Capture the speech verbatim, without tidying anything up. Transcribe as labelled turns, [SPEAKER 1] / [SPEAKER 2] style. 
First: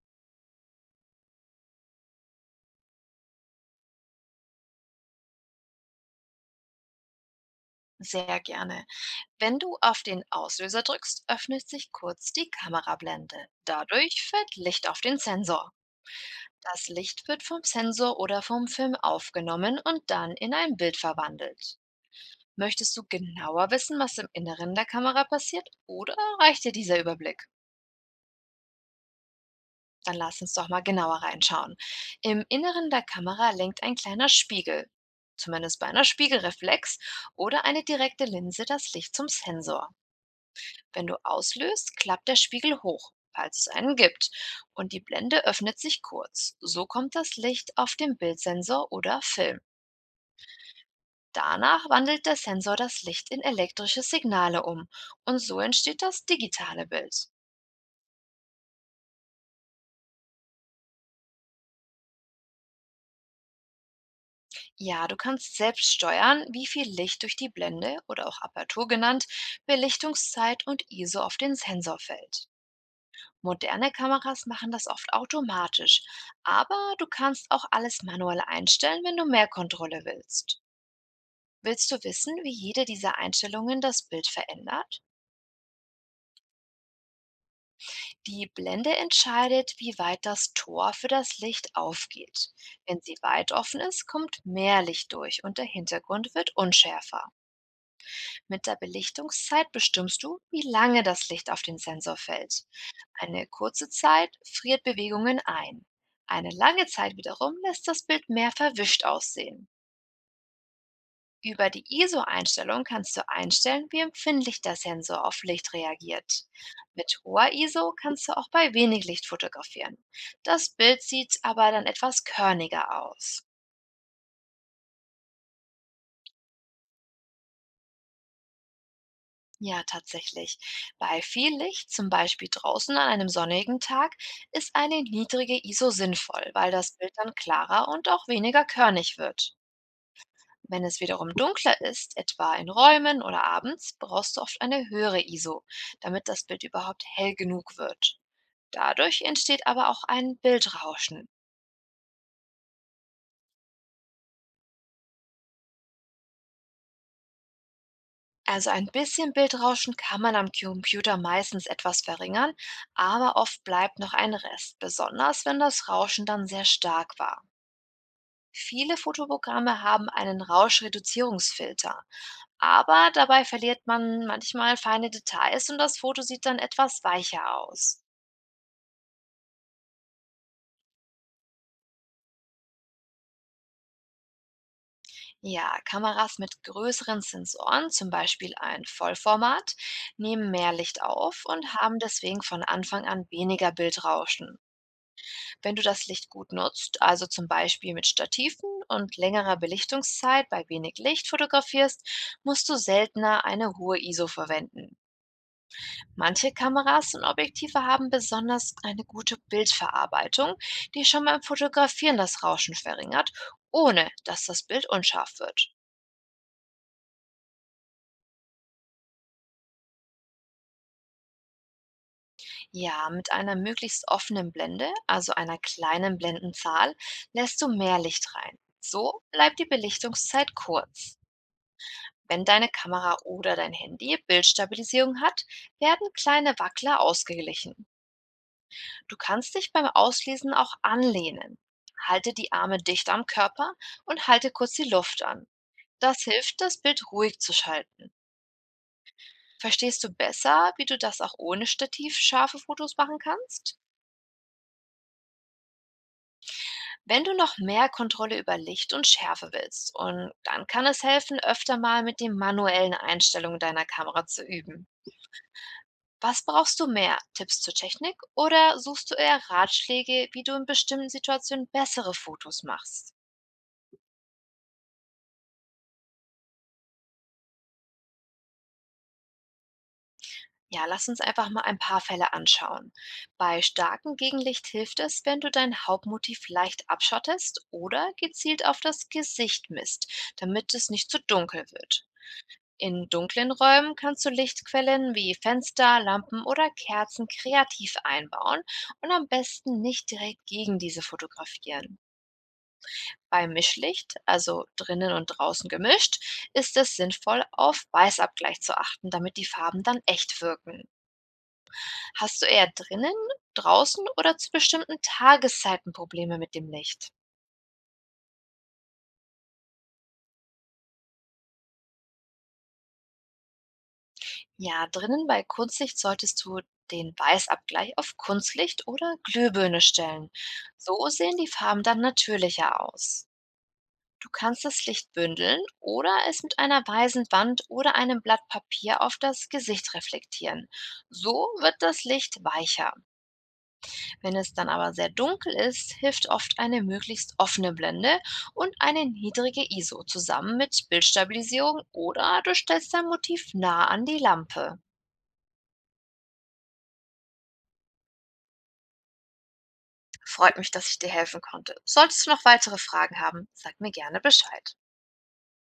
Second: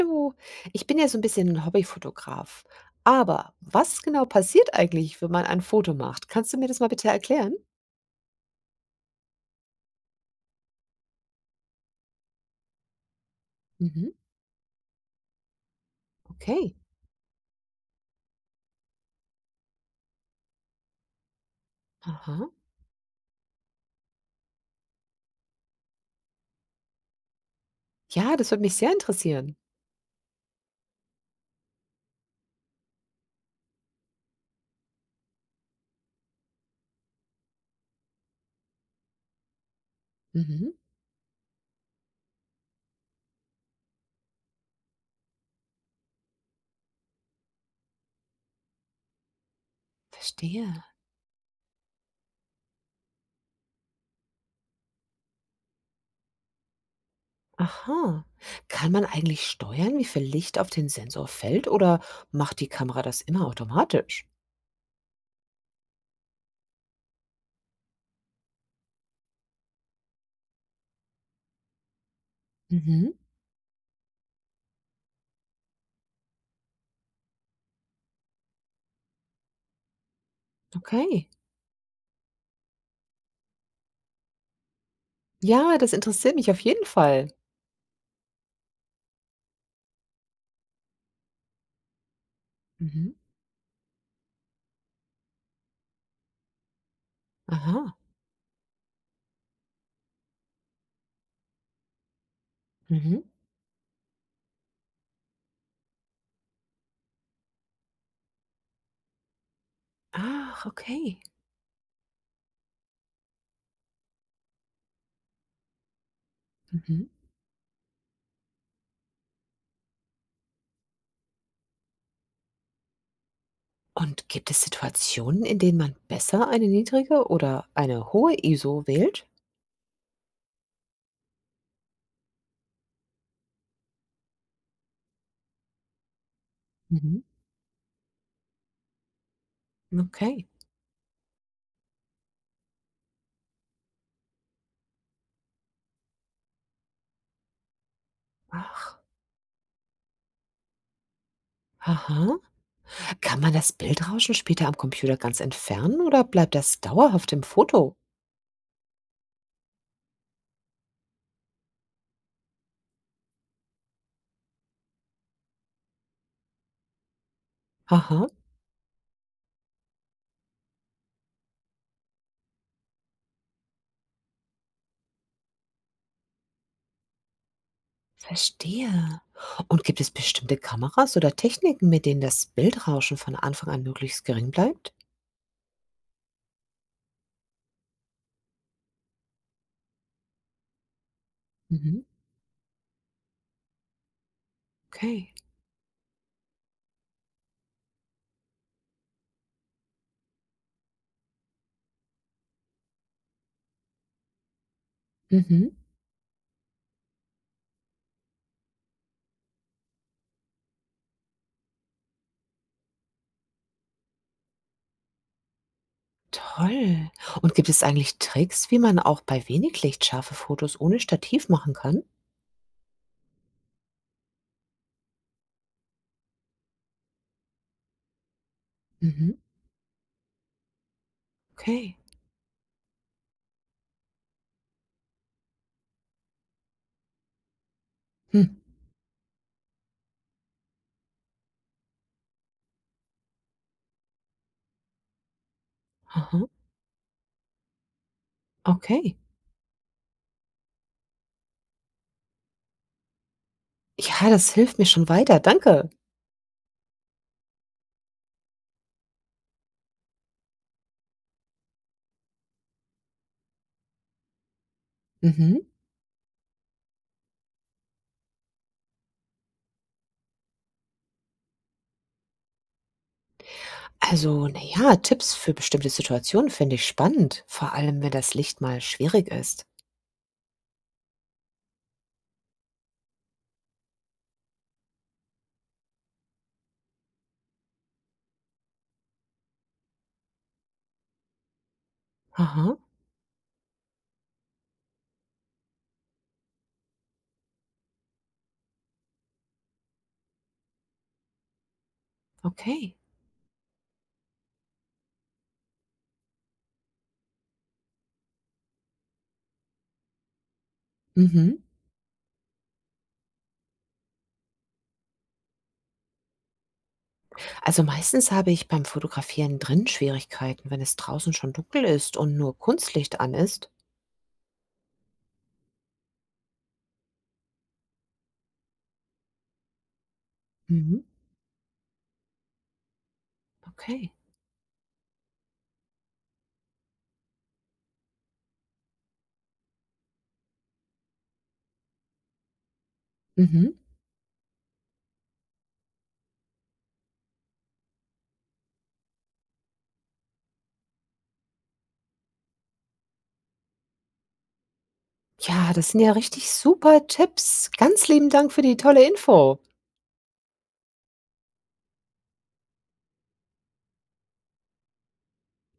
[SPEAKER 1] Hallo. Ich bin ja so ein bisschen 'n Hobbyfotograf. Aber was genau passiert eigentlich, wenn man ein Foto macht? Kannst du mir das mal bitte erklären?
[SPEAKER 2] Sehr gerne. Wenn du auf den Auslöser drückst, öffnet sich kurz die Kamerablende.
[SPEAKER 1] Mhm,
[SPEAKER 2] Dadurch fällt Licht auf den Sensor.
[SPEAKER 1] okay.
[SPEAKER 2] Das Licht wird vom Sensor oder vom Film aufgenommen und dann in ein Bild verwandelt.
[SPEAKER 1] Aha.
[SPEAKER 2] Möchtest du genauer wissen, was im Inneren der Kamera passiert, oder reicht dir dieser Überblick?
[SPEAKER 1] Ja, das würde mich sehr interessieren.
[SPEAKER 2] Dann lass uns doch mal genauer reinschauen. Im Inneren der Kamera lenkt ein kleiner Spiegel, zumindest bei einer Spiegelreflex, oder eine direkte Linse das Licht zum Sensor.
[SPEAKER 1] Mhm,
[SPEAKER 2] Wenn du auslöst, klappt der Spiegel hoch, falls es einen gibt, und die Blende öffnet sich kurz. So kommt das Licht auf den Bildsensor oder Film.
[SPEAKER 1] verstehe.
[SPEAKER 2] Danach wandelt der Sensor das Licht in elektrische Signale um und so entsteht das digitale Bild.
[SPEAKER 1] Aha. Kann man eigentlich steuern, wie viel Licht auf den Sensor fällt oder macht die Kamera das immer automatisch?
[SPEAKER 2] Ja, du kannst selbst steuern, wie viel Licht durch die Blende oder auch Apertur genannt, Belichtungszeit und I S O auf den Sensor fällt.
[SPEAKER 1] Mhm,
[SPEAKER 2] Moderne Kameras machen das oft automatisch, aber du kannst auch alles manuell einstellen, wenn du mehr Kontrolle willst.
[SPEAKER 1] okay.
[SPEAKER 2] Willst du wissen, wie jede dieser Einstellungen das Bild verändert?
[SPEAKER 1] Ja, das interessiert mich auf jeden Fall.
[SPEAKER 2] Die Blende entscheidet, wie weit das Tor für das Licht aufgeht. Wenn
[SPEAKER 1] Mhm.
[SPEAKER 2] sie weit offen ist, kommt mehr Licht durch und der Hintergrund wird unschärfer.
[SPEAKER 1] Aha.
[SPEAKER 2] Mit der Belichtungszeit bestimmst du, wie lange das Licht auf den Sensor fällt.
[SPEAKER 1] Mhm.
[SPEAKER 2] Eine kurze Zeit friert Bewegungen ein. Eine lange Zeit wiederum lässt das Bild mehr verwischt aussehen.
[SPEAKER 1] Ach, okay.
[SPEAKER 2] Über die I S O-Einstellung kannst du einstellen, wie empfindlich der Sensor auf Licht reagiert.
[SPEAKER 1] Mhm.
[SPEAKER 2] Mit hoher I S O kannst du auch bei wenig Licht fotografieren. Das Bild sieht aber dann etwas körniger aus.
[SPEAKER 1] Und gibt es Situationen, in denen man besser eine niedrige oder eine hohe I S O wählt?
[SPEAKER 2] Ja, tatsächlich. Bei viel Licht, zum Beispiel draußen an einem sonnigen Tag, ist eine niedrige I S O sinnvoll, weil das Bild
[SPEAKER 1] Mhm.
[SPEAKER 2] dann klarer und auch weniger körnig wird.
[SPEAKER 1] Okay.
[SPEAKER 2] Wenn es wiederum dunkler ist, etwa in Räumen oder abends, brauchst du oft eine höhere I S O, damit das Bild überhaupt hell genug wird.
[SPEAKER 1] Ach,
[SPEAKER 2] Dadurch entsteht aber auch ein Bildrauschen.
[SPEAKER 1] aha. Kann man das Bildrauschen später am Computer ganz entfernen oder bleibt das dauerhaft im Foto?
[SPEAKER 2] Also ein bisschen Bildrauschen kann man am Computer meistens etwas verringern, aber oft bleibt noch ein Rest, besonders wenn das Rauschen dann sehr stark war.
[SPEAKER 1] Aha,
[SPEAKER 2] Viele Fotoprogramme haben einen Rauschreduzierungsfilter, aber dabei verliert man manchmal feine Details und das Foto sieht dann etwas weicher aus.
[SPEAKER 1] verstehe. Und gibt es bestimmte Kameras oder Techniken, mit denen das Bildrauschen von Anfang an möglichst gering bleibt?
[SPEAKER 2] Ja, Kameras mit größeren Sensoren, zum Beispiel ein Vollformat, nehmen mehr Licht auf und haben
[SPEAKER 1] Mhm.
[SPEAKER 2] deswegen von Anfang an weniger Bildrauschen.
[SPEAKER 1] Okay.
[SPEAKER 2] Wenn du das Licht gut nutzt, also zum Beispiel mit Stativen und längerer Belichtungszeit bei wenig Licht fotografierst, musst du seltener eine hohe I S O verwenden.
[SPEAKER 1] Mhm.
[SPEAKER 2] Manche Kameras und Objektive haben besonders eine gute Bildverarbeitung, die schon beim Fotografieren das Rauschen verringert, ohne dass das Bild unscharf wird.
[SPEAKER 1] Toll. Und gibt es eigentlich Tricks, wie man auch bei wenig Licht scharfe Fotos ohne Stativ machen kann?
[SPEAKER 2] Ja, mit einer möglichst offenen Blende, also einer kleinen Blendenzahl, lässt du mehr Licht rein. So
[SPEAKER 1] Mhm.
[SPEAKER 2] bleibt die Belichtungszeit kurz.
[SPEAKER 1] Okay.
[SPEAKER 2] Wenn deine Kamera oder dein Handy Bildstabilisierung hat, werden kleine Wackler ausgeglichen.
[SPEAKER 1] Hm.
[SPEAKER 2] Du kannst dich beim Auslesen auch anlehnen. Halte die Arme dicht am Körper und halte kurz die Luft an. Das
[SPEAKER 1] Aha,
[SPEAKER 2] hilft, das Bild ruhig zu schalten.
[SPEAKER 1] okay.
[SPEAKER 2] Verstehst du besser, wie du das auch ohne Stativ scharfe Fotos machen kannst?
[SPEAKER 1] Ja, das hilft mir schon weiter, danke.
[SPEAKER 2] Wenn du noch mehr Kontrolle über Licht und Schärfe willst, und dann kann es helfen, öfter mal mit den manuellen Einstellungen deiner Kamera zu üben.
[SPEAKER 1] Mhm.
[SPEAKER 2] Was brauchst du mehr? Tipps zur Technik oder suchst du eher Ratschläge, wie du in bestimmten Situationen bessere Fotos machst?
[SPEAKER 1] Also, naja, Tipps für bestimmte Situationen finde ich spannend, vor allem, wenn das Licht mal schwierig ist.
[SPEAKER 2] Ja, lass uns einfach mal ein paar Fälle anschauen. Bei starkem Gegenlicht hilft es, wenn du dein Hauptmotiv leicht abschottest oder gezielt auf das Gesicht misst, damit es nicht zu dunkel wird.
[SPEAKER 1] Aha,
[SPEAKER 2] In dunklen Räumen kannst du Lichtquellen wie Fenster, Lampen oder Kerzen kreativ einbauen und am besten nicht direkt gegen diese fotografieren.
[SPEAKER 1] okay.
[SPEAKER 2] Bei Mischlicht, also drinnen und draußen gemischt, ist es sinnvoll, auf Weißabgleich zu achten, damit die Farben dann echt wirken.
[SPEAKER 1] Mhm.
[SPEAKER 2] Hast du eher drinnen, draußen oder zu bestimmten Tageszeiten Probleme mit dem Licht?
[SPEAKER 1] Also meistens habe ich beim Fotografieren drin Schwierigkeiten, wenn es draußen schon dunkel ist und nur Kunstlicht an ist.
[SPEAKER 2] Ja, drinnen bei Kunstlicht solltest du den Weißabgleich auf Kunstlicht oder Glühbirne stellen.
[SPEAKER 1] Mhm.
[SPEAKER 2] So sehen die Farben dann natürlicher aus.
[SPEAKER 1] Okay.
[SPEAKER 2] Du kannst das Licht bündeln oder es mit einer weißen Wand oder einem Blatt Papier auf das Gesicht reflektieren. So wird das Licht weicher.
[SPEAKER 1] Mhm.
[SPEAKER 2] Wenn es dann aber sehr dunkel ist, hilft oft eine möglichst offene Blende und eine niedrige I S O zusammen mit Bildstabilisierung oder du stellst dein Motiv nah an die Lampe.
[SPEAKER 1] Ja, das sind ja richtig super Tipps. Ganz lieben Dank für die tolle Info.
[SPEAKER 2] Freut mich, dass ich dir helfen konnte. Solltest du noch weitere Fragen haben, sag mir gerne Bescheid.